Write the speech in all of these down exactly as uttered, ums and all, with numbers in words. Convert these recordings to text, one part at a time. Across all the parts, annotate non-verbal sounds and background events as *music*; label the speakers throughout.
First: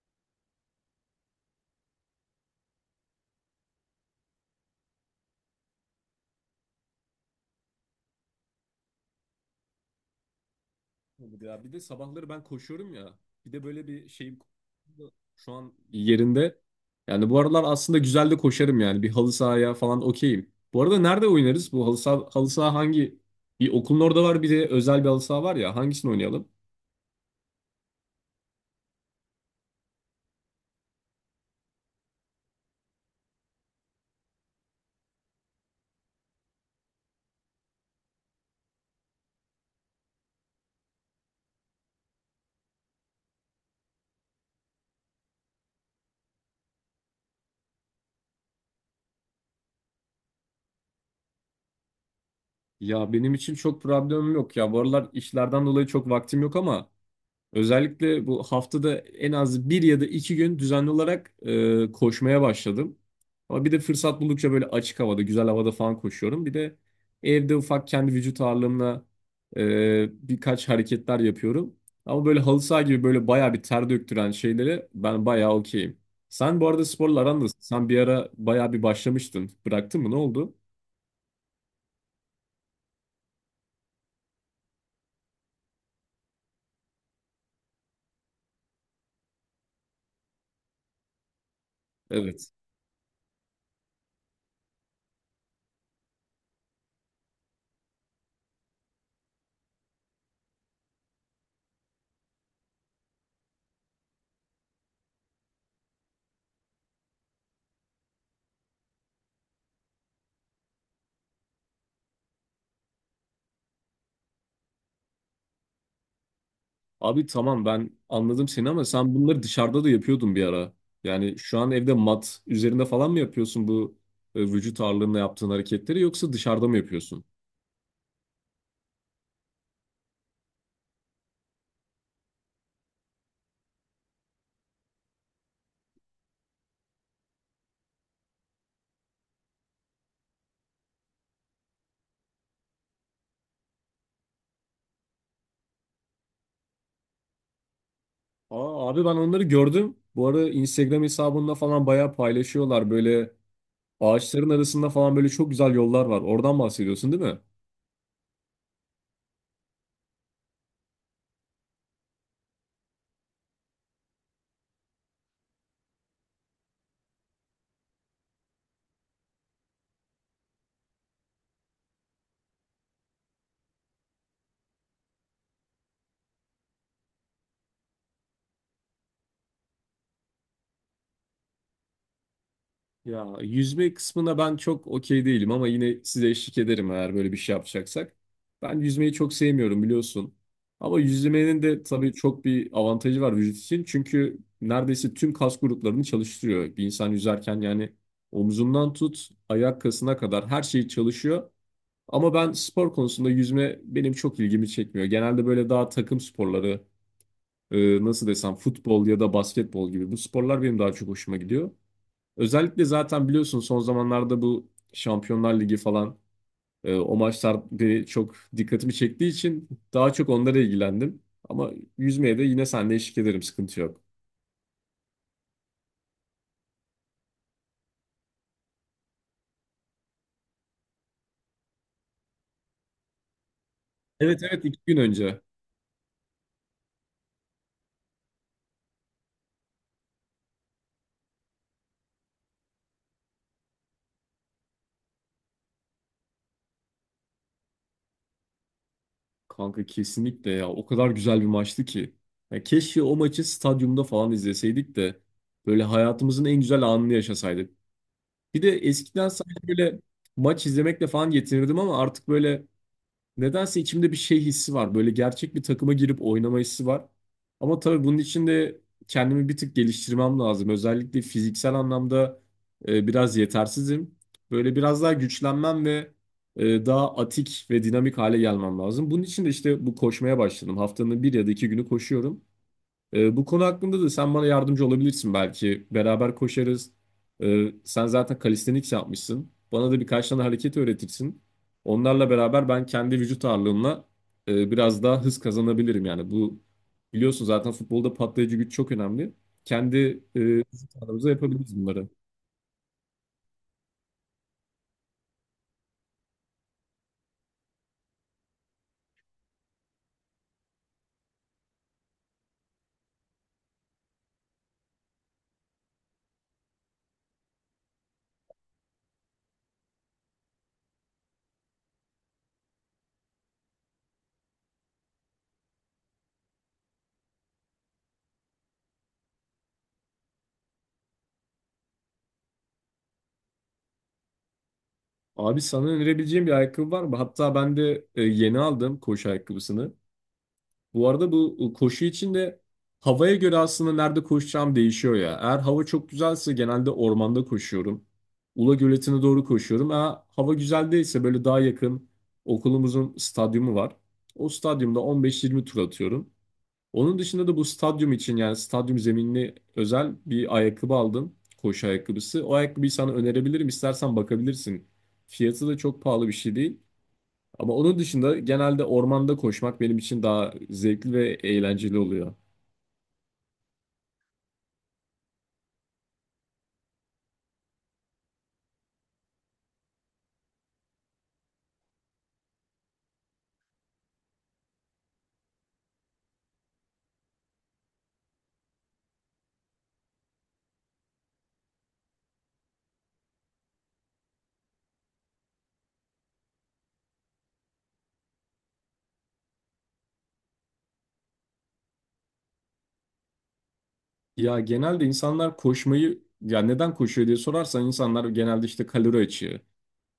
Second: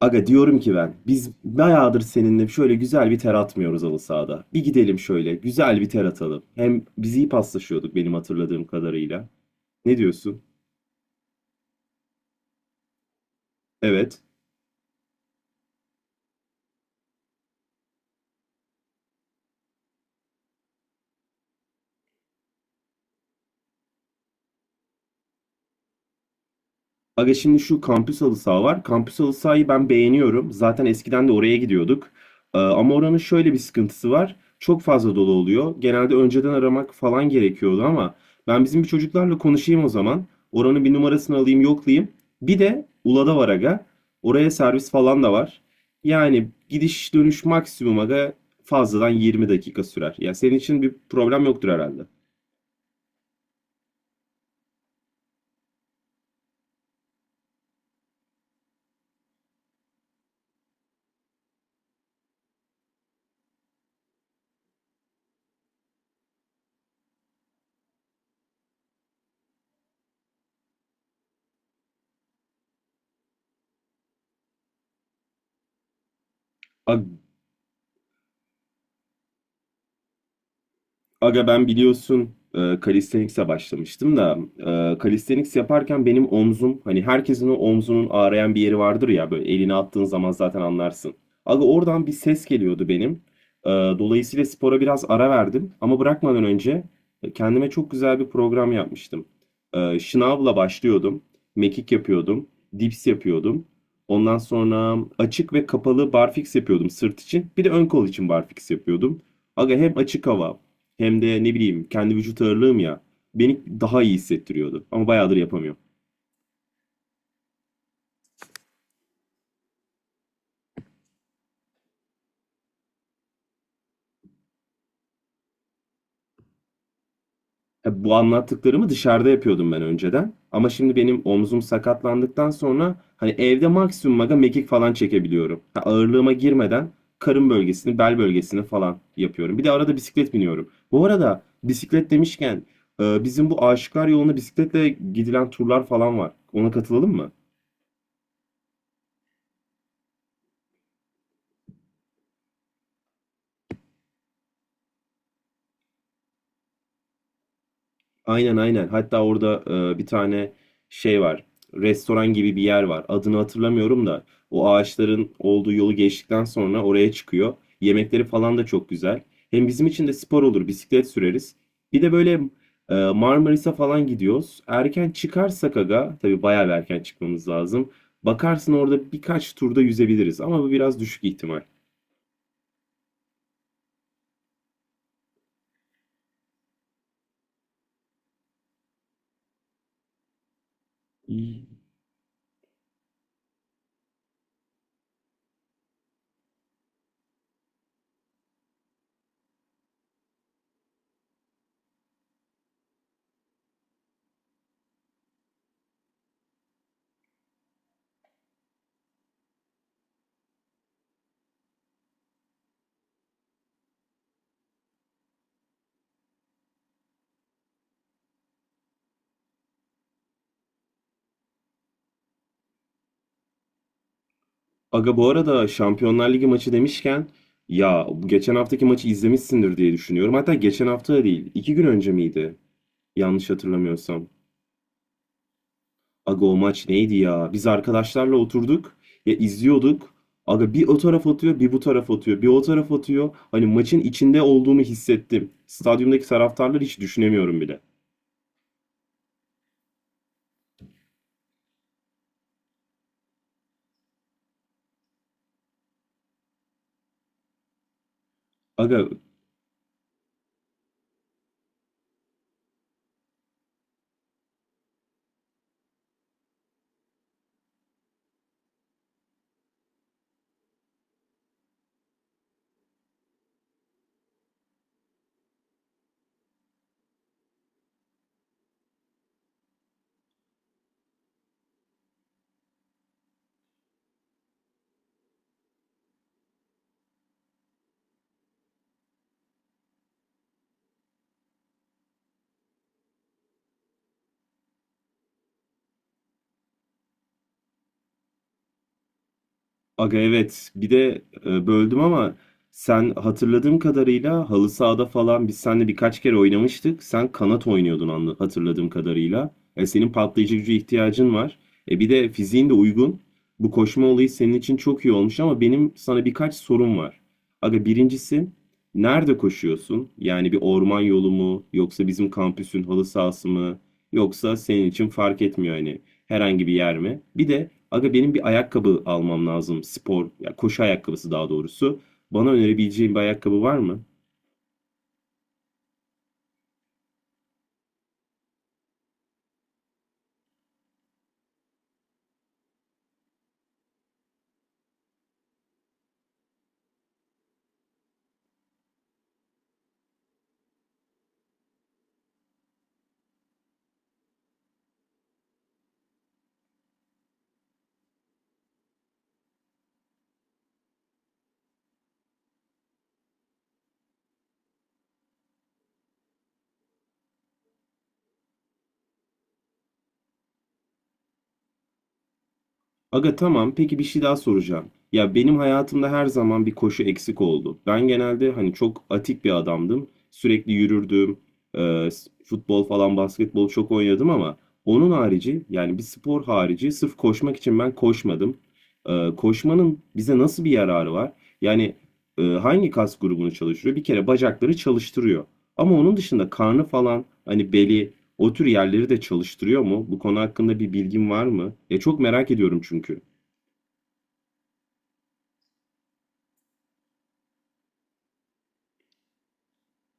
Speaker 1: Aga diyorum ki ben biz bayağıdır seninle şöyle güzel bir ter atmıyoruz halı sahada. Bir gidelim şöyle güzel bir ter atalım. Hem biz iyi paslaşıyorduk benim hatırladığım kadarıyla. Ne diyorsun?
Speaker 2: Olur ya. Bir de sabahları ben koşuyorum ya. Bir de böyle bir
Speaker 1: Evet.
Speaker 2: şeyim şu an yerinde. Yani bu aralar aslında güzel de koşarım yani. Bir halı sahaya falan okeyim. Bu arada nerede oynarız? Bu halı saha, halı saha hangi? Bir okulun orada var, bir de özel bir halı saha var ya. Hangisini oynayalım?
Speaker 1: Aga şimdi şu kampüs halı saha var. Kampüs halı sahayı ben beğeniyorum. Zaten eskiden de oraya gidiyorduk. Ee, ama oranın şöyle bir sıkıntısı var. Çok fazla dolu oluyor. Genelde önceden aramak falan gerekiyordu ama ben bizim bir çocuklarla konuşayım o zaman. Oranın bir numarasını alayım, yoklayayım. Bir de Ula'da var aga. Oraya servis falan da var. Yani gidiş dönüş maksimum aga fazladan yirmi dakika sürer. Ya senin için bir problem yoktur herhalde.
Speaker 2: Ya benim için çok problemim yok ya. Bu aralar işlerden dolayı çok vaktim yok ama özellikle bu haftada en az bir ya da iki gün düzenli olarak e, koşmaya başladım. Ama bir de fırsat buldukça böyle açık havada, güzel havada falan koşuyorum. Bir de evde ufak kendi vücut ağırlığımla e, birkaç hareketler yapıyorum. Ama böyle halı saha gibi böyle bayağı bir ter döktüren şeylere ben bayağı okeyim. Sen bu arada sporla aran nasıl? Sen bir ara bayağı bir başlamıştın. Bıraktın mı? Ne oldu?
Speaker 1: Aga ben biliyorsun e, calisthenics'e başlamıştım da e, calisthenics yaparken benim omzum hani herkesin o omzunun ağrıyan bir yeri vardır ya böyle elini attığın zaman zaten anlarsın. Aga oradan bir ses
Speaker 2: Evet.
Speaker 1: geliyordu benim. E, dolayısıyla spora biraz ara verdim ama bırakmadan önce kendime çok güzel bir program yapmıştım. E, şınavla başlıyordum. Mekik yapıyordum. Dips yapıyordum. Ondan sonra açık ve kapalı barfiks yapıyordum sırt için. Bir de ön kol için barfiks yapıyordum. Aga hem açık hava hem de ne bileyim kendi vücut ağırlığım ya beni daha iyi hissettiriyordu. Ama bayağıdır yapamıyorum.
Speaker 2: Abi tamam, ben anladım seni ama sen bunları dışarıda da yapıyordun bir ara. Yani şu an evde mat üzerinde falan mı yapıyorsun bu e, vücut ağırlığında yaptığın hareketleri, yoksa dışarıda mı yapıyorsun?
Speaker 1: Ya bu anlattıklarımı dışarıda yapıyordum ben önceden. Ama şimdi benim omzum sakatlandıktan sonra hani evde maksimum aga mekik falan çekebiliyorum. Ha, ağırlığıma girmeden karın bölgesini, bel bölgesini falan yapıyorum. Bir de arada bisiklet biniyorum. Bu arada bisiklet demişken e, bizim bu Aşıklar Yolu'na bisikletle gidilen turlar falan var. Ona katılalım mı?
Speaker 2: Aa, abi ben onları gördüm. Bu ara Instagram hesabında falan bayağı paylaşıyorlar. Böyle ağaçların arasında falan böyle çok güzel yollar var. Oradan bahsediyorsun, değil mi?
Speaker 1: Aynen aynen. Hatta orada e, bir tane şey var. Restoran gibi bir yer var. Adını hatırlamıyorum da o ağaçların olduğu yolu geçtikten sonra oraya çıkıyor. Yemekleri falan da çok güzel. Hem bizim için de spor olur. Bisiklet süreriz. Bir de böyle e, Marmaris'e falan gidiyoruz. Erken çıkarsak aga, tabii bayağı bir erken çıkmamız lazım. Bakarsın orada birkaç turda yüzebiliriz ama bu biraz düşük ihtimal.
Speaker 2: Ya yüzme kısmına ben çok okey değilim ama yine size eşlik ederim eğer böyle bir şey yapacaksak. Ben yüzmeyi çok sevmiyorum biliyorsun. Ama yüzmenin de tabii çok bir avantajı var vücut için. Çünkü neredeyse tüm kas gruplarını çalıştırıyor. Bir insan yüzerken yani omzundan tut ayak kasına kadar her şey çalışıyor. Ama ben spor konusunda yüzme benim çok ilgimi çekmiyor. Genelde böyle daha takım sporları, e, nasıl desem, futbol ya da basketbol gibi bu sporlar benim daha çok hoşuma gidiyor. Özellikle zaten biliyorsun, son zamanlarda bu Şampiyonlar Ligi falan, e, o maçlar beni çok dikkatimi çektiği için daha çok onlara ilgilendim. Ama yüzmeye de yine seninle eşlik ederim, sıkıntı yok.
Speaker 1: Aga bu arada Şampiyonlar Ligi maçı demişken ya bu geçen haftaki maçı izlemişsindir diye düşünüyorum. Hatta geçen hafta da değil, iki gün önce miydi? Yanlış hatırlamıyorsam.
Speaker 2: Evet evet, iki gün önce.
Speaker 1: Aga o maç neydi ya? Biz arkadaşlarla oturduk ya izliyorduk. Aga bir o taraf atıyor, bir bu taraf atıyor, bir o taraf atıyor. Hani maçın içinde olduğumu hissettim. Stadyumdaki taraftarları hiç düşünemiyorum bile.
Speaker 2: Kanka kesinlikle ya, o kadar güzel bir maçtı ki. Ya keşke o maçı stadyumda falan izleseydik de böyle hayatımızın en güzel anını yaşasaydık. Bir de
Speaker 1: Aga
Speaker 2: eskiden sadece böyle maç izlemekle falan yetinirdim ama artık böyle, nedense içimde bir şey hissi var. Böyle gerçek bir takıma girip oynama hissi var. Ama tabii bunun için de kendimi bir tık geliştirmem lazım. Özellikle fiziksel anlamda e, biraz yetersizim. Böyle biraz daha güçlenmem ve e, daha atik ve dinamik hale gelmem lazım. Bunun için de işte bu koşmaya başladım. Haftanın bir ya da iki günü koşuyorum. Ee, bu konu hakkında da sen bana yardımcı olabilirsin belki. Beraber koşarız. Ee, sen zaten calisthenics yapmışsın. Bana da birkaç tane hareket öğretirsin. Onlarla beraber ben kendi vücut ağırlığımla e, biraz daha hız kazanabilirim. Yani bu, biliyorsun zaten futbolda patlayıcı güç çok önemli. Kendi
Speaker 1: Aga
Speaker 2: e,
Speaker 1: evet bir
Speaker 2: vücut
Speaker 1: de
Speaker 2: ağırlığımıza
Speaker 1: e,
Speaker 2: yapabiliriz
Speaker 1: böldüm
Speaker 2: bunları.
Speaker 1: ama sen hatırladığım kadarıyla halı sahada falan biz seninle birkaç kere oynamıştık. Sen kanat oynuyordun anla- hatırladığım kadarıyla. E, senin patlayıcı gücü ihtiyacın var. E, bir de fiziğin de uygun. Bu koşma olayı senin için çok iyi olmuş ama benim sana birkaç sorum var. Aga birincisi nerede koşuyorsun? Yani bir orman yolu mu yoksa bizim kampüsün halı sahası mı? Yoksa senin için fark etmiyor hani herhangi bir yer mi? Bir de aga benim bir ayakkabı almam lazım. Spor, ya koşu ayakkabısı daha doğrusu. Bana önerebileceğin bir ayakkabı var mı?
Speaker 2: Abi, sana önerebileceğim bir ayakkabı var mı? Hatta ben de e, yeni aldım koşu ayakkabısını. Bu arada bu koşu için de havaya göre aslında nerede koşacağım değişiyor ya. Eğer hava çok güzelse genelde ormanda koşuyorum. Ula Göleti'ne doğru koşuyorum. Eğer hava güzel değilse böyle daha yakın okulumuzun stadyumu var. O stadyumda on beş yirmi tur atıyorum. Onun dışında da bu stadyum için yani stadyum zeminli özel bir ayakkabı aldım. Koşu ayakkabısı. O ayakkabıyı sana önerebilirim. İstersen bakabilirsin. Fiyatı da çok pahalı bir şey değil. Ama onun dışında genelde ormanda koşmak benim için daha zevkli ve eğlenceli oluyor.
Speaker 1: Aga tamam. Peki bir şey daha soracağım. Ya benim hayatımda her zaman bir koşu eksik oldu. Ben genelde hani çok atik bir adamdım. Sürekli yürürdüm. Ee, s- futbol falan basketbol çok oynadım ama onun harici yani bir spor harici sırf koşmak için ben koşmadım. Ee, koşmanın bize nasıl bir yararı var? Yani e, hangi kas grubunu çalıştırıyor? Bir kere bacakları çalıştırıyor. Ama onun dışında karnı falan hani beli o tür yerleri de çalıştırıyor mu? Bu konu hakkında bir bilgin var mı? Ya çok merak ediyorum çünkü.
Speaker 2: Ya genelde insanlar koşmayı, ya neden koşuyor diye sorarsan, insanlar genelde işte kalori açığı,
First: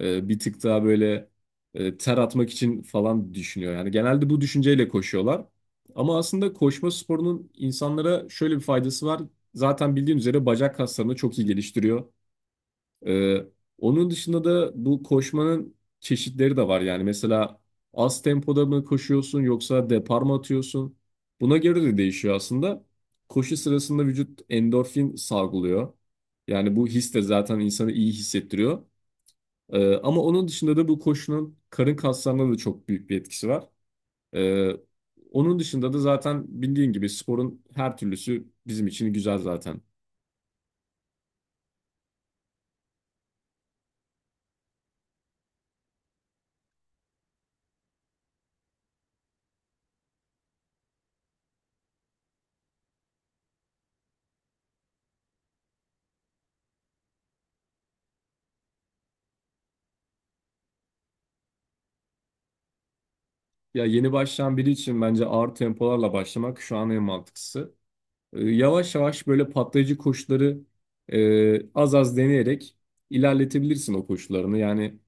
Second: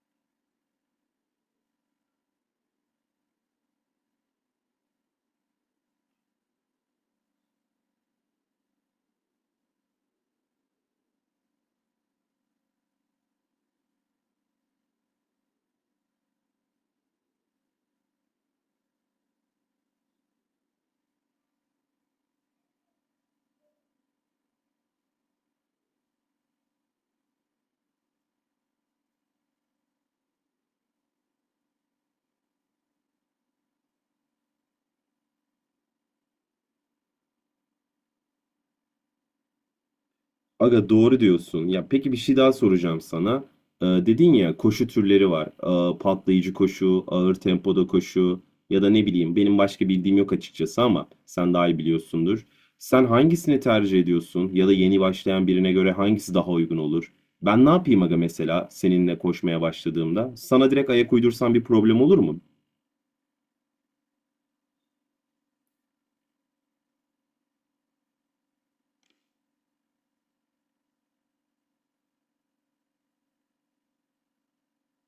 Speaker 2: e, bir tık daha böyle e, ter atmak için falan düşünüyor. Yani genelde bu düşünceyle koşuyorlar. Ama aslında koşma sporunun insanlara şöyle bir faydası var. Zaten bildiğin üzere bacak kaslarını çok iyi geliştiriyor. Ee, Onun dışında da bu koşmanın çeşitleri de var. Yani mesela az tempoda mı koşuyorsun, yoksa depar mı atıyorsun? Buna göre de değişiyor aslında. Koşu sırasında vücut endorfin salgılıyor. Yani bu his de zaten insanı iyi hissettiriyor. Ee, ama onun dışında da bu koşunun karın kaslarına da çok büyük bir etkisi var. Ee, Onun dışında da zaten bildiğin gibi sporun her türlüsü bizim için güzel zaten.
Speaker 1: Aga doğru diyorsun. Ya peki bir şey daha soracağım sana. Ee, dedin ya koşu türleri var. Ee, patlayıcı koşu, ağır tempoda koşu ya da ne bileyim benim başka bildiğim yok açıkçası ama sen daha iyi biliyorsundur. Sen hangisini tercih ediyorsun ya da yeni başlayan birine göre hangisi daha uygun olur? Ben ne yapayım aga mesela seninle koşmaya başladığımda? Sana direkt ayak uydursam bir problem olur mu?
Speaker 2: Ya yeni başlayan biri için bence ağır tempolarla başlamak şu an en mantıklısı. E, Yavaş yavaş böyle patlayıcı koşuları e, az az deneyerek ilerletebilirsin o koşularını. Yani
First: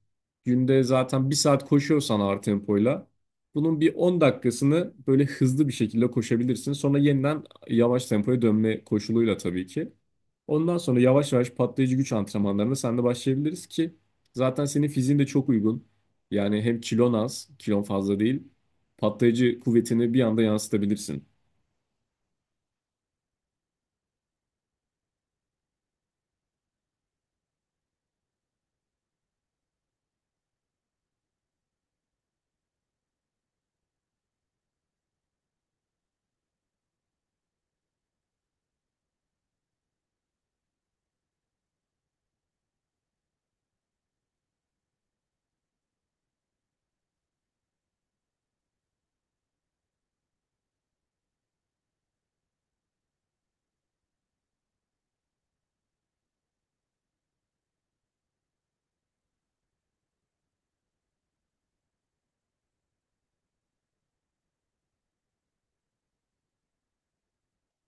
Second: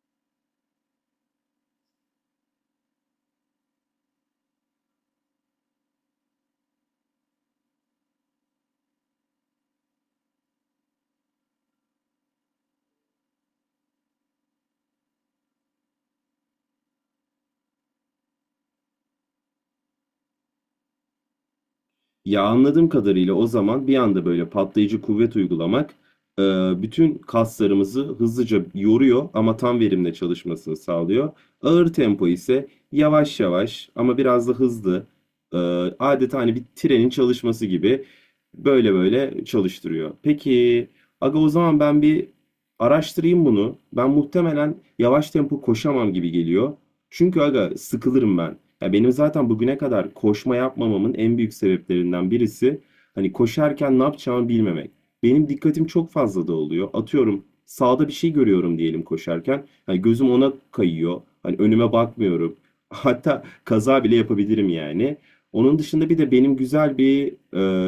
Speaker 2: günde zaten bir saat koşuyorsan ağır tempoyla bunun bir on dakikasını böyle hızlı bir şekilde koşabilirsin. Sonra yeniden yavaş tempoya dönme koşuluyla tabii ki. Ondan sonra yavaş yavaş patlayıcı güç antrenmanlarına sen de başlayabiliriz ki zaten senin fiziğin de çok uygun. Yani hem kilon az, kilon fazla değil. Patlayıcı kuvvetini bir anda yansıtabilirsin.
Speaker 1: Ya anladığım kadarıyla o zaman bir anda böyle patlayıcı kuvvet uygulamak e, bütün kaslarımızı hızlıca yoruyor ama tam verimle çalışmasını sağlıyor. Ağır tempo ise yavaş yavaş ama biraz da hızlı e, adeta hani bir trenin çalışması gibi böyle böyle çalıştırıyor. Peki aga o zaman ben bir araştırayım bunu. Ben muhtemelen yavaş tempo koşamam gibi geliyor. Çünkü aga sıkılırım ben. Ya benim zaten bugüne kadar koşma yapmamamın en büyük sebeplerinden birisi hani koşarken ne yapacağımı bilmemek. Benim dikkatim çok fazla dağılıyor. Atıyorum sağda bir şey görüyorum diyelim koşarken. Hani gözüm ona kayıyor. Hani önüme bakmıyorum. *laughs* Hatta kaza bile yapabilirim yani. Onun dışında bir de benim güzel bir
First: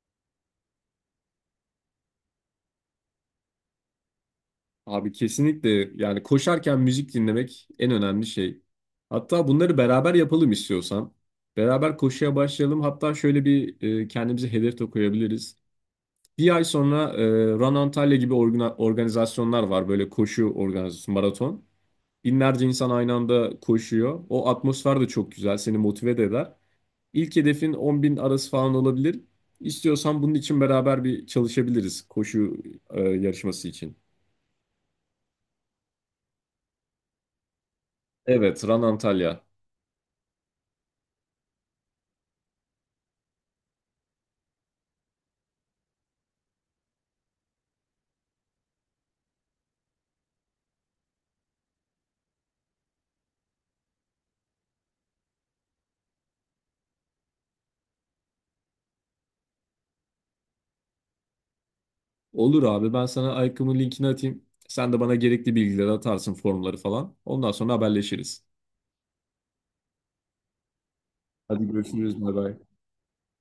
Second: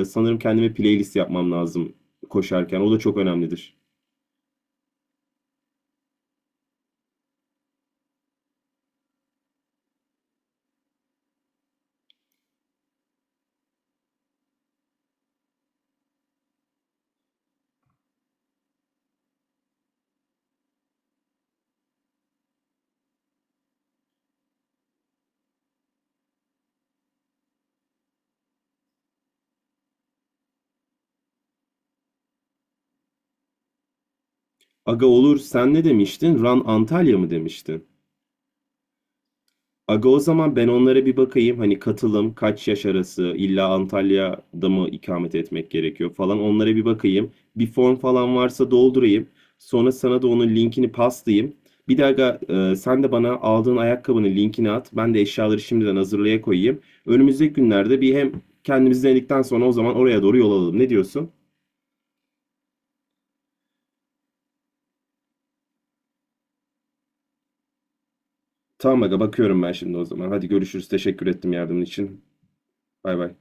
Speaker 1: e, sanırım kendime playlist yapmam lazım koşarken. O da çok önemlidir.
Speaker 2: Abi kesinlikle, yani koşarken müzik dinlemek en önemli şey. Hatta bunları beraber yapalım istiyorsan. Beraber koşuya başlayalım. Hatta şöyle bir e, kendimize hedef de koyabiliriz. Bir ay sonra e, Run Antalya gibi organa- organizasyonlar var. Böyle koşu organizasyonu, maraton. Binlerce insan aynı anda koşuyor. O atmosfer de çok güzel. Seni motive de eder. İlk hedefin on bin arası falan olabilir. İstiyorsan bunun için beraber bir çalışabiliriz koşu e, yarışması için.
Speaker 1: Aga olur sen ne demiştin? Run Antalya mı demiştin?
Speaker 2: Evet, Run Antalya.
Speaker 1: Aga o zaman ben onlara bir bakayım. Hani katılım, kaç yaş arası, illa Antalya'da mı ikamet etmek gerekiyor falan. Onlara bir bakayım. Bir form falan varsa doldurayım. Sonra sana da onun linkini paslayayım. Bir de aga e, sen de bana aldığın ayakkabının linkini at. Ben de eşyaları şimdiden hazırlaya koyayım. Önümüzdeki günlerde bir hem kendimiz denedikten sonra o zaman oraya doğru yol alalım. Ne diyorsun?
Speaker 2: Olur abi, ben sana Aykım'ın linkini atayım. Sen de bana gerekli bilgileri atarsın, formları falan. Ondan sonra haberleşiriz.
Speaker 1: Tamam aga bakıyorum ben şimdi o zaman. Hadi görüşürüz. Teşekkür ettim
Speaker 2: Hadi
Speaker 1: yardımın
Speaker 2: görüşürüz.
Speaker 1: için.
Speaker 2: Bay bay.
Speaker 1: Bay bay.